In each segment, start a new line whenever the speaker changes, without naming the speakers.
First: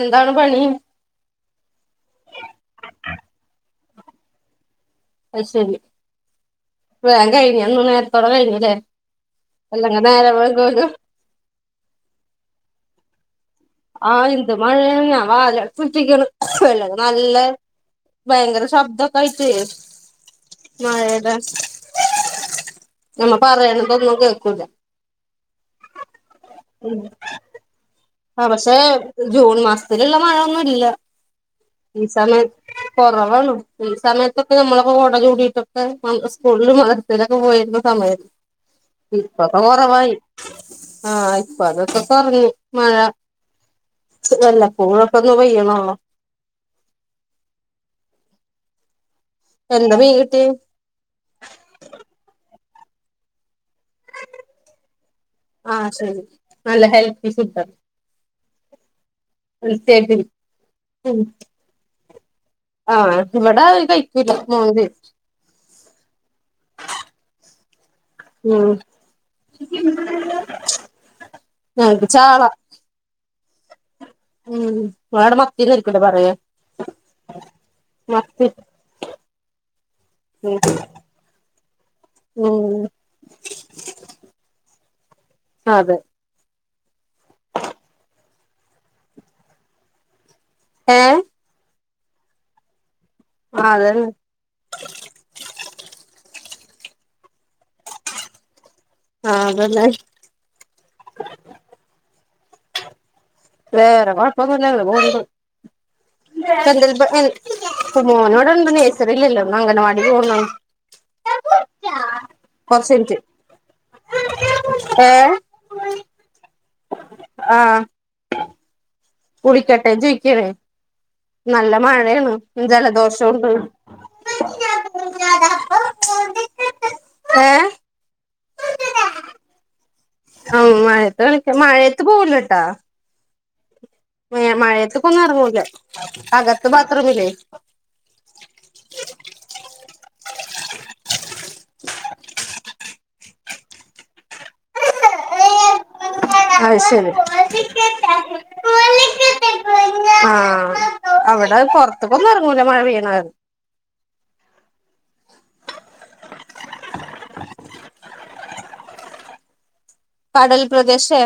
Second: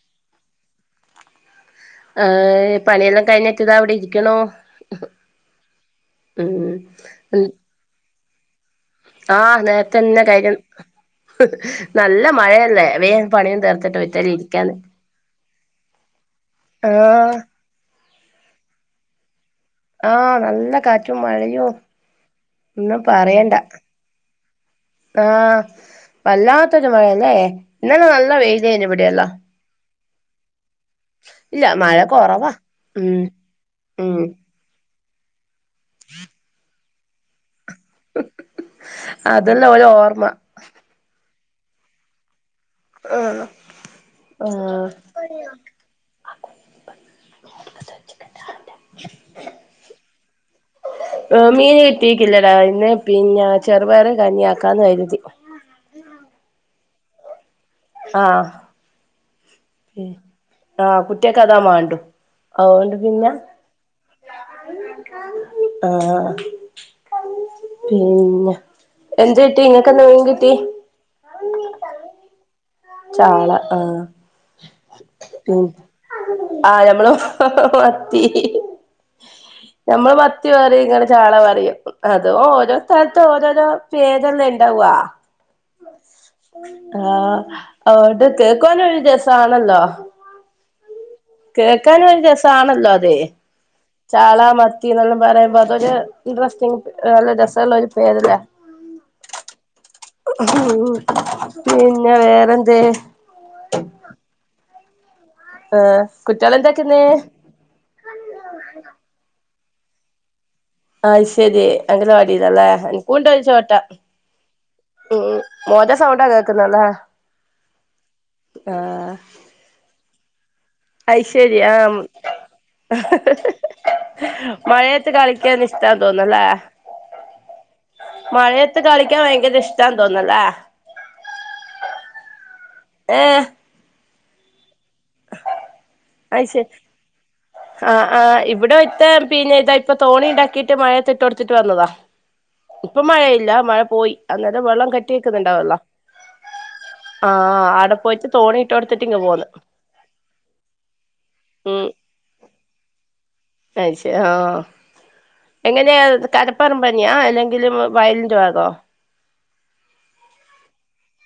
എന്താണ് പണി
ആഹ് പണിയെല്ലാം കഴിഞ്ഞിറ്റ്താ വിടെ ഇരിക്ണോ
അഹ് ശെരി വേൻ കഴിഞ് ന്ന് നേരത്തോടെ കഴിഞ്ഞല്ലേ
ആഹ്
എല്ലങ്ക
നേരത്തെന്നെ
നേരം
കഴിയും
വൈകോലോ
നല്ല മഴയല്ലേ വേഗം പണിയും തീർത്തിട്ട് മിറ്റല്
ആഹ് എന്ത്
ഇരിക്കാന്ന്
മഴഞാൻ വാല കുറ്റിക്കണ വെള്ളം
ആഹ്
നല്ല ഭയങ്കര ശബ്ദൊക്കെ ആയിട്ടെ
ആഹ് നല്ല കാറ്റും മഴയും ഒന്നും
നമ്മ
പറയണ്ട
പറയണതൊന്നും കേക്കൂല
ആഹ് വല്ലാത്തൊരു മഴയല്ലേ ഇന്നല്ലെ നല്ല വെയിലെന് വടെല്ലോ
ത്ല്ള്ള മഴൊന്നും ഇല്ല
ഇല്ല മഴ
ഈ
കൊറവാ
സമയത്ത്
ഉം
കുറവാണ് ഈ
ഉം
സമയത്തൊ ക്കെ നമ്മളൊക്കെ കോട ചൂടിട്ടൊക്കെ സ്കൂളിൽ മദർസലോക്കെ പോയ്രുന്നു സമയ ഇപ്പത
അതെല്ലാം ഒരു
കുറവായി
ഓർമ്മ
ആഹ് ഇപ്പതൊക്കെ കുറഞ് മഴ
ആഹ്
അല്ല
ആഹ്
പൂഴൊക്കെ ഒന്ന് പെയ്യണോല്ലോ
[inaudible]
ഏട്ന്നാ മീൻ കിട്ടി
മീൻ കിട്ടീക്കില്ലടാ ഇന്ന് പിന്നെ ചെറുപയറ് കഞ്ഞിയ ആക്കാന്ന് കരുതി
ആഹ് ശരി നല്ല ഹെൽത്തി ഫുഡ് ആന്
ആഹ്
ഹെൽത്തി ആയിട്ടിരിക്കും
ആഹ്
ഉം
[unintelligible] അതുകൊണ്ട്
ആഹ്
പിന്നെ
ഇവിടെ അത്കഴിക്കൂല
ആഹ്
[unintelligible]
പിന്നെ
ഉം
എന്ത് കിട്ടി ഇങ്ങക്കെന്താ മീൻ കിട്ടി
ഞങ്ങക്ക് ചാള
ചാള ആഹ്
ഉം നിങ്ങളവിടെ
ഉം
മത്തിന്നായിരിക്കുല്ലേ പറയാ
ആഹ് ഞമ്മള് മത്തി ഞമ്മള് മത്തി
ഉം
പറിയും ഇങ്ങള് ചാള പറയും അത് ഓരോ
ഉം
സ്ഥലത്ത് ഓരോരോ പേരല്ലേ ഉണ്ടാവാ
അതെ
ആഹ് അതുകൊണ്ട് കേക്കുവാനൊരു രസവാണല്ലോ
ഏഹ്
കേക്കാനും ഒരു രസവാണല്ലോ അതെ
ആഹ് അതന്നെ
ചാള മത്തി എന്നെല്ലാം പറയുമ്പോ അതൊരു ഇൻട്രസ്റ്റിങ് നല്ല രസവുള്ള ഒരു പേരല്ലേ
ആതന്നെ
പിന്നെ വേറെന്തേ
വേറെ കൊഴപ്പൊന്നല്ല ഇങ്ങനെ പോണണ്ട്
ആഹ് കുട്ട്യാള്
ഇപ്പം എന്തേലും
എന്താക്ക്ന്ന്
[unintelligible] മോൻ ഇവിടെ ഇണ്ട് നഴ്സറിയിൽ ഇല്ല ഇന്ന് അങ്കണവാടില് പോവുന്നുണ്ട്
അയ്ശെരി അങ്കണവാടിയിൽ അല്ലേ
കൊറച്ച്
എനിക്കു
മിനിറ്റ്
ഉണ്ടൊരു ചോട്ട ഉം
ഏഹ്
മോൻ്റെ സൗണ്ടാ കേക്കുന്നേ അല്ലെ ആഹ്
കുളിക്കട്ടെ ചോയിക്കാണേ
അയ്ശരി ആം
ജലദോഷോണ്ട്
മഴയത്ത് കളിക്കാൻ ഇഷ്ടാ തോന്നല്ലേ
ഏഹ്
മഴയത്ത് കളിക്കാൻ ഭയങ്കര ഇഷ്
മം മഴയത്ത് കളിക്ക മഴയത്ത് പോവുലട്ടാ
ഏ
മഴ മഴയത്തേക്ക് ഒന്നും ഇറങ്ങുലാ
അയ്
അകത്ത്
ശരി
ബാത്റൂമില്ലേ
ആഹ് ആഹ് ഇവിടെ ഒരുത്തൻ പിന്നെ ഇതാ ഇപ്പൊ തോണി ഉണ്ടാക്കിയിട്ട് മഴയത്തിട്ട് കൊടുത്തിട്ട് വന്നതാ ഇപ്പം മഴയില്ല മഴ പോയി അനേരം വെള്ളം കെട്ടി നിക്കുന്നുണ്ടാവുല്ലോ
അയ്ശരി
പോയിട്ട് തോണി ഇട്ട് കൊടുത്തിട്ട് ഇങ്ങ് പോന്ന്
ആഹ് അവിടെ പുറത്തക്ക് ഒന്നും ഇറങ്ങൂല മഴ പെയ്യണകാരണം
അയ് ശ ഓ എങ്ങനെയാ കടപ്പറമ്പ് തന്നെയാ അല്ലെങ്കില് വയലിൻ്റെ ഭാഗവോ
കടൽ പ്രദേശ്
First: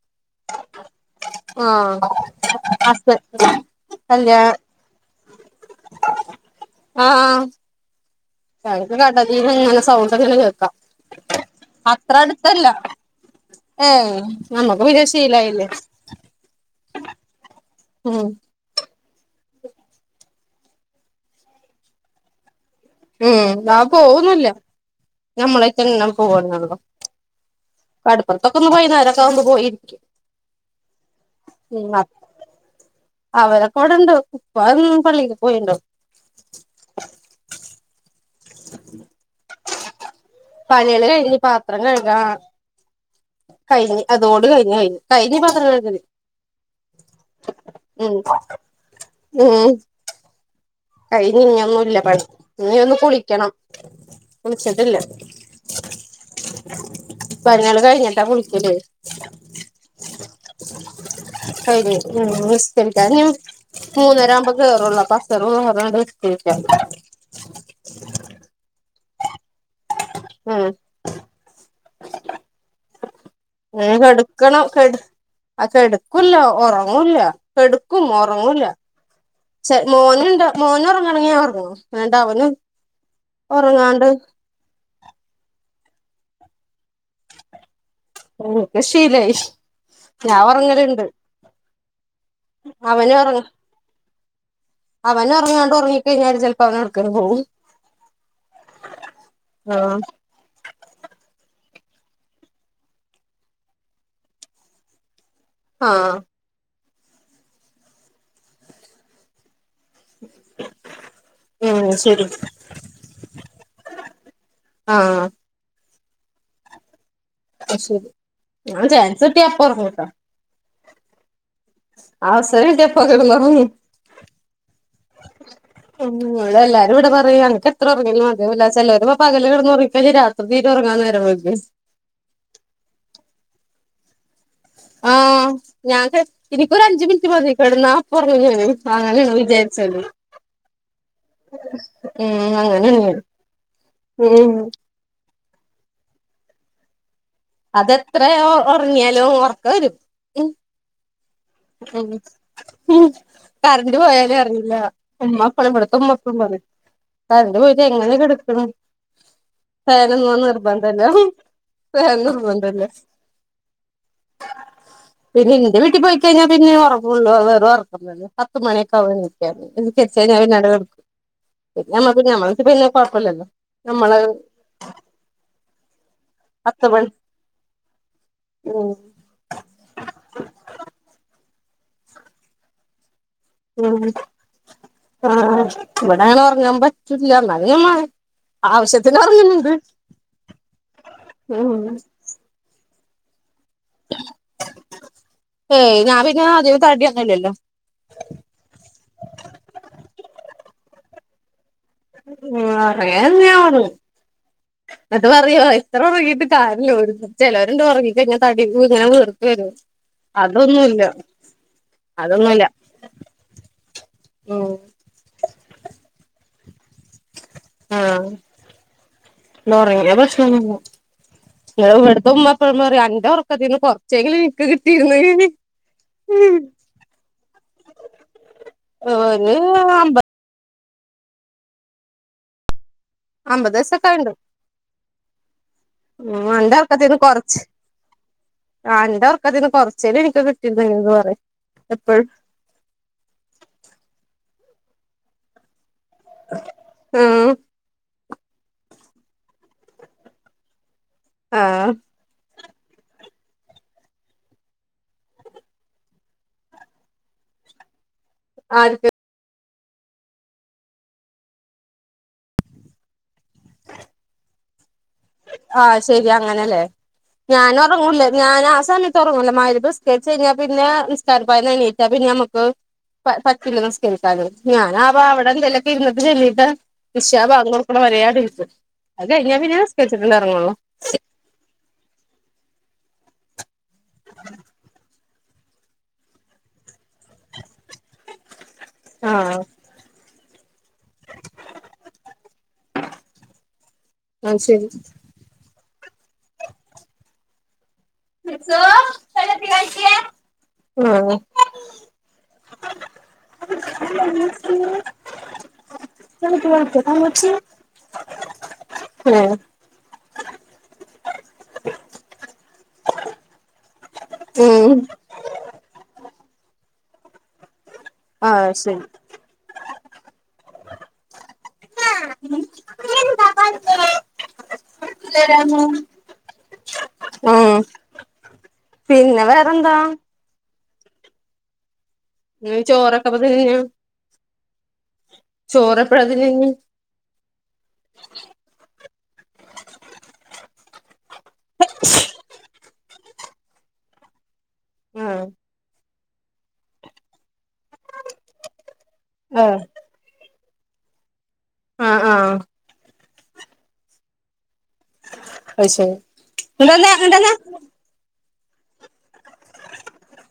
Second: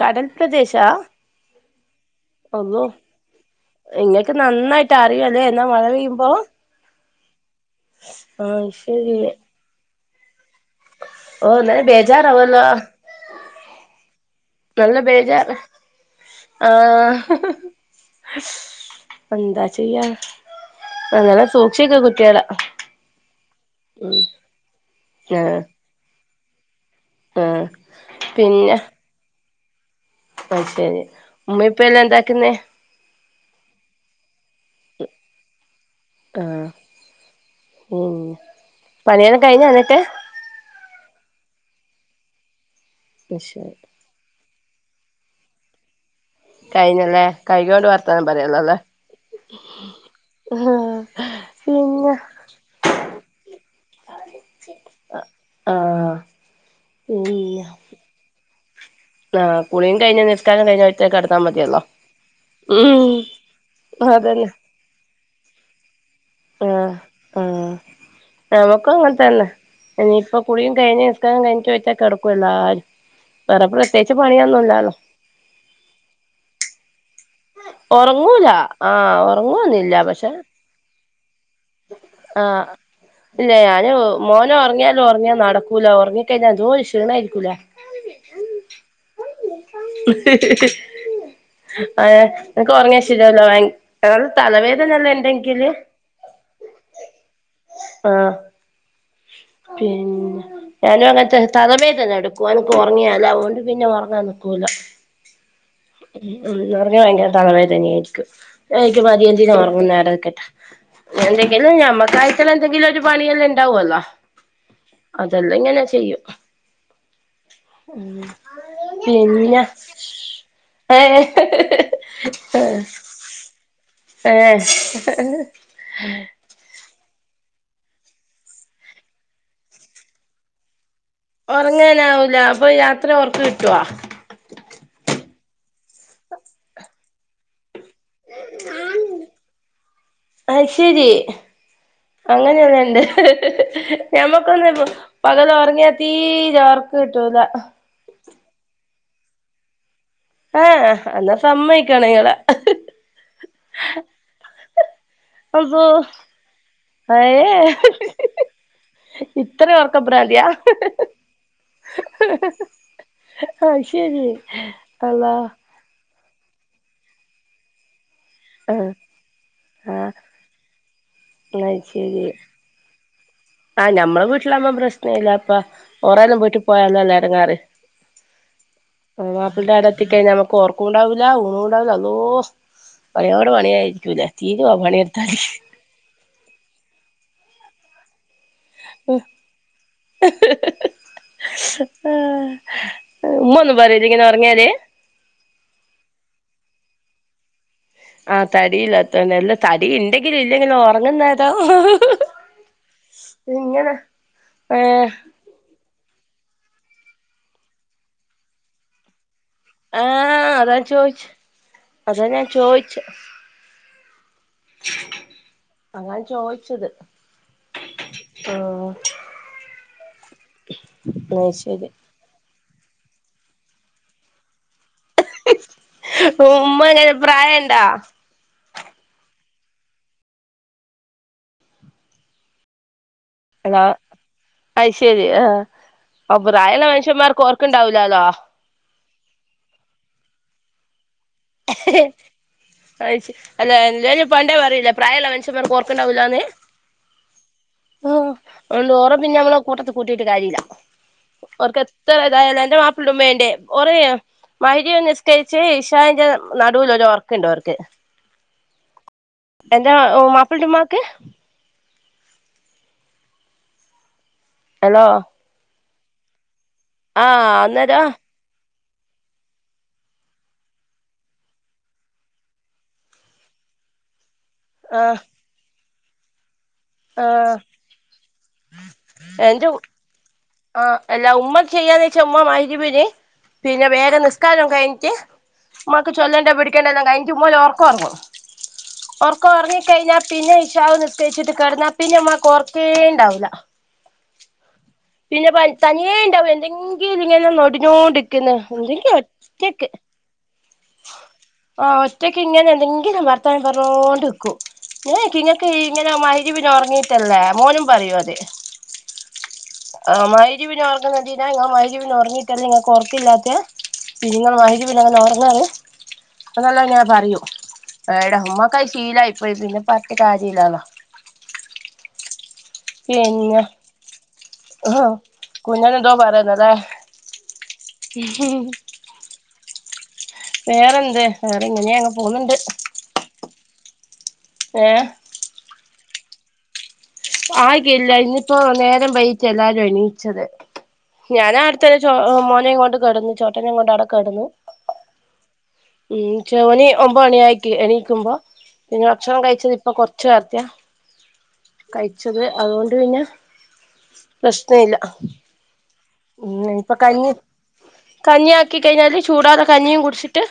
കടൽ പ്രദേശാ
ആഹ് [unintelligible] [inaudible]
നിങ്ങക്ക് നന്നായിട്ട് അറിയാല്ലേ എന്നാ മഴ പെയ്യുമ്പോ
ആ
ആഹ്
ഞങ്ങക്ക്
ശരി
കടലിന്ന് ഇങ്ങനെ സൗണ്ടൊക്കെ കേക്കാം
ഓ നല്ല
അത്ര
ബേജാറാവല്ലോ
അടുത്തല്ല ഏഹ് നമ്മുക്ക്
നല്ല
പിന്നെ
ബേജാർ
ശീലായില്ലേ
ആഹ്
ഉം
എന്താ ചെയ്യാ അങ്ങനെ സൂക്ഷിക്ക കുട്ടികളെ
ഉം ആ പോവോന്നും ഇല്ല
ആഹ്
നമ്മളെക്കെ [unintelligible] പോവനള്ളോ
ആഹ്
കടുപ്പുറത്തൊക്കെ ഒന്ന് പോയി വൈകുന്നേരമൊക്കെ ആവുമ്പോ പോയിരിക്കാം
അയ്ശരി ഉമ്മ ഇപ്പ എല്ലാം എന്താക്കുന്നെ
അവരൊക്കെ ഇവട് ണ്ട് ഉപ്പ ഇന്ന് പള്ളിക ക്ക് പൊയ്ട്ടു ണ്ട്.
ആ, മ് പണിയൊക്കെ കഴിഞ്ഞോ എന്നിട്ട്?
പണികള് കഴിഞ്ഞ് പാത്രം കഴുകാ
അത് ശരി
കഴിഞ്ഞ് അതോട് കഴിഞ്ഞുകഴിഞ്ഞ് കഴിഞ്ഞ് പാത്രം കഴുകല്.
കഴിഞ്ഞലേ കഴിഞ്ഞോണ്ട്
ഉം
വർത്താനം പറയാല്ലോ അല്ലേ
ഉം കഴിഞ്ഞ് ഇനി ഒന്നുല്ല
പിന്നെ
പണി ഇനി ഒന്ന് കുളിക്കണം കുളിച്ചട്ടില്ല.
ആഹ്
പണികള് കഴിഞ്ഞട്ടാ കുളിക്കൽ
ആകുളിയും കഴിഞ്ഞ നിസ്കാരം കഴിഞ്ഞ ഒറ്റ കിടത്തം മതിയല്ലോ. ഉം
മൂന്നേര
അതന്നെ
ആകുമ്പോ കേറൂ ള്ളൂ അപ്പ അസറും, ളുഹു ർ നിസ്കരിച്ചാണ്ട്.
ആ, ഞമ്മ ക്കും അങ്ങൻത്തന്നെ. ഇനീ
ഉം
ഇപ്പൊകുളിയും കഴിഞ്ഞഞ് നിസ്കാരം കഴിഞ്ഞചോയിച്ച കിടക്കഎല്ലാരും. വേറെ
കെ
പ്രത്യേകിച്ച്
ടുക്കണം
പണിയൊന്നുമില്ലല്ലോ
ആകിടപ്പില്ല ഉറങ്ങു ല്ല. കെ ടക്കും
ഉറങ്ങൂല
ഉറങ്ങുല,
ആഹ്
ചെ
ഉറങ്ങുവൊന്നുമില്ല
മോനുറങ്ങാണെകിൽ ഞാൻ ഉറങ്ങും.
ആ, ഇല്ല ഞാന്
ഒറങ്ങാണ്ട്
മോന് ന ഉറങ്ങിയാലോ, ഉറങ്ങാ നടക്കൂല ഉറങ്ങിക്കഴിഞ്ഞാൽ എന്തഒര് ക്ഷീണമായിരിക്കൂലേ.
എനക്ക് ശീലായി ഞാൻ ഉറങ്ങലുണ്ട്.
ആ നിനക്ക് ഉറങ്ങശതല്ലോ വൾ [unintelligible] തലവേദന
അവൻ ഉറങ്ങിണ്ട് ഉറങ്ങി കഴിഞ്ഞാല് ചിലപ്പോ അവന് എവിടെകേക്കിലും പോകും.
ആ,
ആഹ്
പിന്നെ ഞാനും അങ്ങനെതന്നേ, തലവേദന എടുക്കും എനക്ക് ഉറങ്ങിയല്അതുകൊണ്ട് പിന്നെ ഉറങ്ങാൻ നിക്കുല.
ആ.
ഉം ഉറങ്ങിയാൽ ഭയങ്കര തലവേദന ആയിരിക്കും. [unintelligible] മതിയന്തിന ഉറങ്ങുന്നേ അവിടെ നിക്കട്ടേ. എന്തെങ്കിലും
ഉം ശരി
ഞമ്മക്കായട്ടൽ എന്തെങ്കിലും ഒരു പണിയെല്ലാം ഉണ്ടാവല്ലോ
ആഹ്
അതല ഇ ങ്ങനെ ചെയ്യും.
അത് ശരി ഞാൻ ചാൻസ് കിട്ടിയ
പിന്നാ
അപ്പൊ ഒറങ്ങുട്ടോ
ഏ
അവസരം കിട്ടിയ അപ്പൊ കെടന്നൊറങ്ങും
ഏഹ് എ.
ഉ [unintelligible] ഇവടെ എല്ലാരും ഇവിടെ പറയും അനക്ക് എത്ര ഉറങ്ങിയാലും മതിയാവൂല ചിലര് പകല് കിടന്നുറങ്ങി കയിഞാൽ രാത്രി തീരെ ഉറങ്ങാന് നേരം വെകും.
ഉറങ്ങാനാവൂല അപ്പോ രാത്രി ഉറക്ക് കിട്ടുവോ?
ആ, ഞാൻ എനിക്കൊ ഒരു അഞ്ച് മിനിറ്റ് മതി കിടന്നാ ഇപ്പോഉറങ്ങാണ് അങ്ങനെഅണ് വിചാരിച്ചത്.
ആ ഹ്, ശരി
ഉം
അങ്ങനെയ
അങ്ങനെയാണ്
അന്റെ എ
ഞാൻ
ഹ് എ ഹ്
ഉം
ഞമ്മക്കൊന്ന് പകല ഉറങ്ങിയാ തീരെ ഉറക്ക് കിട്ടൂല.
അതെത്ര ഉറങ്ങിയാലും ഉർക്ക വരും. ഉ
ഏഹ് എന്നാ സമ്മയിക്കണം ഇങ്ങള്
കറന്റ് പോയാലും അറിയില്ല. ഉമ്മ എ പ്പളും,
അള്ളോ
ഇവിടുത്തെ ഉമ്മ എ പ്പളും പറയും.
അയേ
കരണ്ട് പോയിട്ട എങ്ങനെ കെടുക്കണ്
ഇത്ര
ഫാനാനൊന്നും
ഒറക്കഭ്രാന്തിയാ
നിർബന്ധല്ല ഉം. ഫാൻ നിർബന്ധല്ലേ?
അത് ശരി അള്ളാ
പിന്നെ എന്റെ വീട്ടിൽ പോയി കഴിഞ്ഞാ പിന്നെ ഉറങ്ങള്ളൂ. അത് വെറും ഉറക്കം തന്നേ പത്ത്
ആഹ്
മണിയൊക്കെ ആകും നിക്കാന് പിന്നെ
ആഹ്
നിസ്കരിച്ചാൽ പിന്നെ അവിടെ കിടക്കും. പിന്നേ ഞമ്മക്ക് ഞമ്മളെ പിന്നേ കുഴപ്പില്ലല്ലോ
ആ, ഞമ്മ ളെവീട്ടില ആകുമ്പോപ്രശ്നം അല്ല ഇപ്പോ കുറേ വിട്ട് ഇട്ട
പത്ത്
പോയൽ
മണി
അല്ലെ ഇട ങ്ങാറ്.
ഉം
അ മാപ്പിളന്റെ അവിടെ എ ത്തിക്കഴിഞ്ഞാൽ നമുക്ക് ഉറക്കം ഉണ്ടാവു ലാ, ഊണും ഉണ്ടാവില്ല ആളുയോ. പണിയോട്
ഉം
പണിയായിരിക്കും ലേ, തിരോ
ആ
പണിയെടുത്താല്.
ഇവിടെ അങ്ങനെ ഉറങ്ങാൻ പറ്റില്ല. [unintelligible] ആവശ്യത്തിന് ഉറങ്ങാണ്ട് ഉം.
ഉമ്മ ഒന്നും പറയില്ലേ ഇങ്ങനെ ഉറങ്ങിയാൽ
ഏയ് ഞാ പിന്നെ അധികം തടി ഒന്നുമില്ലലോ.
ആഹ് തടിയില്ലാത്തന്നെ അല്ല തടി ഉണ്ടെങ്കിലും ഇല്ലെങ്കിലും ഒറങ്ങുന്നെരം
ഉം അറന്ന
ഏ
അ [unintelligible] അറിയോ എത്ര ഒറങ്ങിയിട്ട് കാര്യല്ല ഒരു ചെലൊരുണ്ട് ഒറങ്ങി കയ്ഞ്ഞാല് തടി കൂടി ഇങ്ങനെ വീർ
ആ അതാ
അതൊന്നുല്ല
ചോയിച്ചെ
അതൊന്നുമല്ല
അങ്ങാനെ ചോദിച്ചത്
ആഹ് നോറങ്ങിയ പ്രശ്നൊന്നുല്ല
അത് ശരി
ഇവിട്ത്ത ഉമ്മ ഇപ്പ റിയും അൻ്റെ ഒറക്കത്തീന്ന് കൊറച്ചെങ്കിലും ക്ക് കിട്ടിയിരു
ഉമ്മഎങ്ങനെ പ്രായണ്ടോ?
ഒര് അമ്പത് അമ്പത്
ഹലോ
വയസൊക്കെ ആയിണ്ട്.
അത് ശരി ആ ആ
ഉം അന്റെ
പ്രായള്ള
ഒറക്കത്തീന്ന്
മനുഷ്യന്മാർക്ക്
കൊർച്ച്
ഓർക്കുണ്ടാവൂലാലോ അത്
ആഹ് അന്റെഒർകത്തീന്ന് കൊർചെങ്കിലും എനിക്ക് കിട്ടിയിരുന്നെൽ പറിയിം
അഹ്ശെരി അല്ല എല്ലാരും പ്പാന്റെ പറയില്ല പ്രായള്ള മനുഷ്യൻമാർക്ക് ഒർകണ്ടാവൂലന്ന്
ഉം
അതൊണ്ട് ഓറെപിന്നെ ഞമ്മള് കൂട്ടത്ത് കൂട്ടിയിട്ട് കാര്യല്ല്യാ ഓർക്ക്
ആഹ്
ത് ഏതായാലും അന്റെമാപ്ലന്റെ ഉമ്മന്റെ ഓർ മഗ്‌രിബ് നിസ്കരിച്ച് ഇഷാഹ്ന്റെ ന്നടൂലൊരു ഒർക്ക്ണ്ട് ഓർക്ക്.
ആര്ക്ക്
എനന്റെ ഓഹ് മാപ്ലാന്റെഉമ്മാക്ക് ഹെലോ
ആഹ്
ആഹ്
ശെരിഅങ്ങനെല്ലേഞാന്
അന്നേരം
ഒർങ്ങൂലേ ഞാനാ സമയത്ത്ഒർങ്ങൂല മഗ്‌രിബ് നിസ്‌ക്കരിച്ച്കഴിഞ്ഞാ പിന്നെനിസ്‌ക്കരപയീന്ന് എണീറ്റാ പിന്നെ അമ്മക്ക് പ പറ്റില്ല നിസ്കരിക്കാന്
ആഹ്
ഞാനാപ്പ അവടെ എന്തേലൊക്കെഇര്ന്നിട്ട് ചെല്ലിട്ട്
ആഹ്
ഇശാബാങ്ക് കൊടുക്ക്ണവെരെഇര്ന്ന് അത്കയ്ഞാ
എന്റെ
പിന്നെനിസ്‌ക്കരിച്ചിട്ട എറങ്ങൊള്ളൂ.
ആഹ് എല്ലാഉമ്മ ചെയ്യാന്ന് വെച്ചഉമ്മ മഹ്രിബ്ന് പിന്നെവേഗം നിസ്കാരം കയ്ഞ്ഞിട്ട് ഉമ്മാക്ക് ചൊല്ലേണ്ടേപിടിക്കേണ്ടല്ലാം കഴിഞ്ഞിട്ട്ഉമ്മ ഒര്ഒർക്കം ഒർങ്ങും
ആഹ്
ഓർക്കംഒർങ്ങീട്ട് കയ്ഞ്ഞാൽ പിന്നെ ഇഷാഹ്നിസ്‌ക്കരിച്ച്ട്ട് കെടന്നാ പിന്നെ ഉമ്മാക്ക്ഓർക്കേണ്ടാവൂല.
ആത് ശെരി.
പിന്നെ പ തനിയേ ഉണ്ടാവും എന്തെങ്കിലും ഇങ്ങനെ നൊടിഞ്ഞോണ്ടിക്കണ്
ആഹ്
അല്ലെങ്കി ഒറ്റക്ക്
ആഹ്
ആഹ് ഒറ്റയ്ക്ക്ഇങ്ങനെ എന്തെങ്കിലും ഭർത്താനം പറഞ്ഞോണ്ട്നിക്കും. ഞാഒയ്ക്കും ഇങ്ങക്ക് ഇങ്ങനെമഗ്‌രിബിന് ഇങ്ങനെഒർങ്ങീട്ടല്ലേ മോനുംപറയും അത്
ഹേ
ആഹ് മഗ്‌രിബിന് ഒറങ്ങുന്നതെന്തിനാ ഇങ്ങൾ മഗ്‌രിബിന് ഒർങ്ങിയിട്ടല്ലേ ഇങ്ങക്ക് ഒർക്കില്ലാത്തെ ങ്ങള് മഗ്‌രിബ്ന്
ഉം
കെടന്നൊറങ്ങാൻ അതെല്ലാ ഞാൻ പറയൂ
ആഹ്
ഏടെഉമ്മഹ്
ശരി
ശീലയിപ്പോയി പിന്നെപ്പോ പറഞ്ഞിട്ട് കാര്യല്ലല്ലോ. പിന്നെഹാ കുഞ്ഞോൻ എന്തോ പറയുന്ന്ലേ [unintelligible]
പിന്നെവേറെന്താ?
വേറെന്ത് വേറെഇങ്ങനെയ
ന്ന് ചോറൊക്കെപ്പോ തന്നെയാ
ഏഹ്
ചോറെപ്പയാതിന്നാഞ്ഞി
ആകില്ല ഇന്ന്പ്പോ നേരം വൈകീട്ട എല്ലാരും എണീച്ചത് ഞാനാ അടുതെന്നെ ചോ മോനെയും കൊണ്ട് കെട്ന്നു ചോട്ടനെയും കൊണ്ട് അവിടെകെട്ന്നു.
ആഹ്
ഉം ചവണി ഒമ്പണി ആയിറ്റ് എണീക്കുമ്പോ പിന്നെ ഭക്ഷണം കഴിച്ചതി
ആഹ്
ഇപ്പൊ കൊറച്ചു നാർത്തയ
ആഹ്
കയ്ച്ചത്
ആഹ്
അതോണ്ട് പിന്നെപ്രശ്നഇല്ല
അഹ് ശെരി ഇങ്ങട്ട്വന്നേ ഇങ്ങട്ടവന്നെ
കഞ്ഞിആക്കി കയ്ഞ്ഞാല്ചൂടാതെ കഞ്ഞിയുംകുട്ച്ചിട്ട്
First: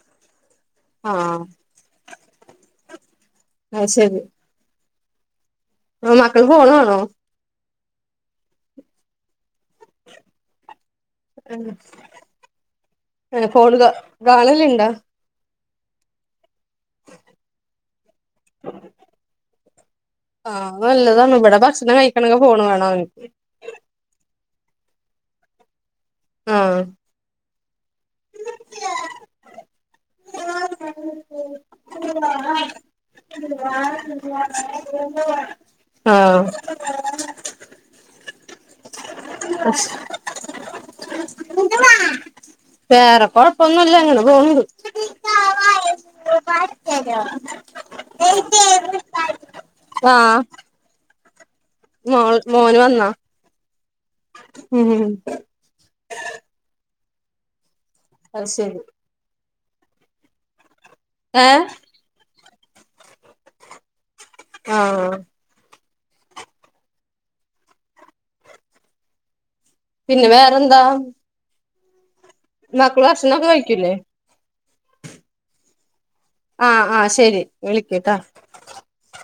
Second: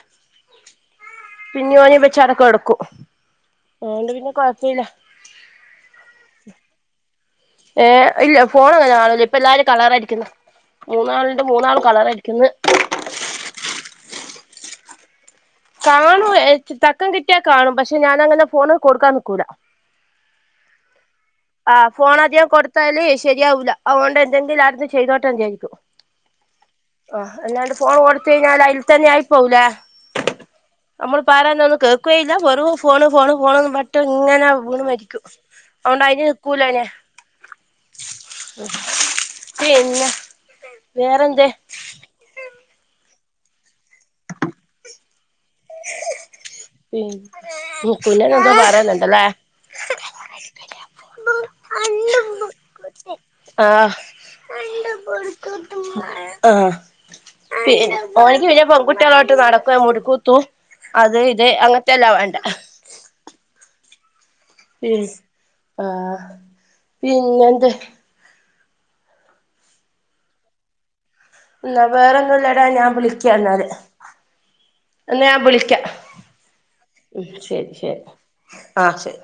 ആഹ്
പിന്നിംഓനെ വെച്ചാണ്ട് കെടക്കും
അത്
അഹൊണ്ട് പിന്നെകൊഴപ്പല്ല
ഉം മക്കൾഫോണാണോ?
ഏ ഇല്ല ഫോണ്അങ്ങനെകാണല ഇപ്പല്ലാരും കളറടിക്ക്ന്ന. മൂന്നാൾണ്ട് മൂന്നാളും കളർടിക്ക്ന്ന്.
ഹേ ഫോൺ ക കാണാല്ണ്ടോ?
കാണും എ തക്കംകിട്ട്യാകാണും പക്ഷെ ഞാാനങ്ങനെ ഫോണ് കൊട്ക്കാൻനിക്കൂല.
ആഹ് അത് ന്നല്ലെതാണ്ഇവ
ആ ഫോൺ അധികം കൊടുത്താല് ശരിയാവൂല്ല അതുകൊണ്ട് എന്തെങ്കിലും അവ്ട്ന്ന് ചെയ്തോട്ടെ വിചാരിക്കും.
ആഹ്
ആ അല്ലാണ്ട് ഫോൺ കൊട്ത്ത യ്ഞ്ഞാല് അയ്ൽ തന്നെ ആയി പോലേ. അമ്മള് പറന്ന ഒന്നും കേക്കൊയില്ലവെറും ഫോണ് ഫോണ് ഫോണന്നും പറട്ട് ഇങ്ങനെ വീണ് മരിക്കും. അഓണ്ട് അയ്ന്
ആഹ്
നിക്കൂലനാ പിന്നെ വേറെന്തെ?
വേറെ കൊഴപ്പൊന്നുല്ല അങ്ങനെ പോവ്ണ്ട്. [inaudible]
പി പിളേരന്തോ പറയ്ന്ന്ണ്ടല്ലേ? [unintelligible]
മോ മോന് വന്നാ.
ആഹ്
ഉം
ആഹ് പി ഓനിക്ക്
അത്
പിന്നെ
ശരി
പെൺകുട്ട്യാളോട്ട് നടക്ക മുടിക്കൂത്തും അത് ഇത്
ഏഹ്
അങ്ങൻത്തല്ലാം വേണ്ടെ.
ആഹ്
പിസ് ആ പിന്നെന്ത്?
പിന്നെ വേറെന്താ?
എന്നാ വേറെന്നുംല്ലടാ ഞാൻ
മക്കള്
വിളിക്യാ
ഭക്ഷണൊക്കെ
എന്നാല്
കഴിക്കൂലേ
എന്നാ ഞാൻ വിളിക്ക്യാ.
ആഹ് ആഹ് ശരി വിളിക്ക്ട്ടാ.
ആഹ് ശെരി.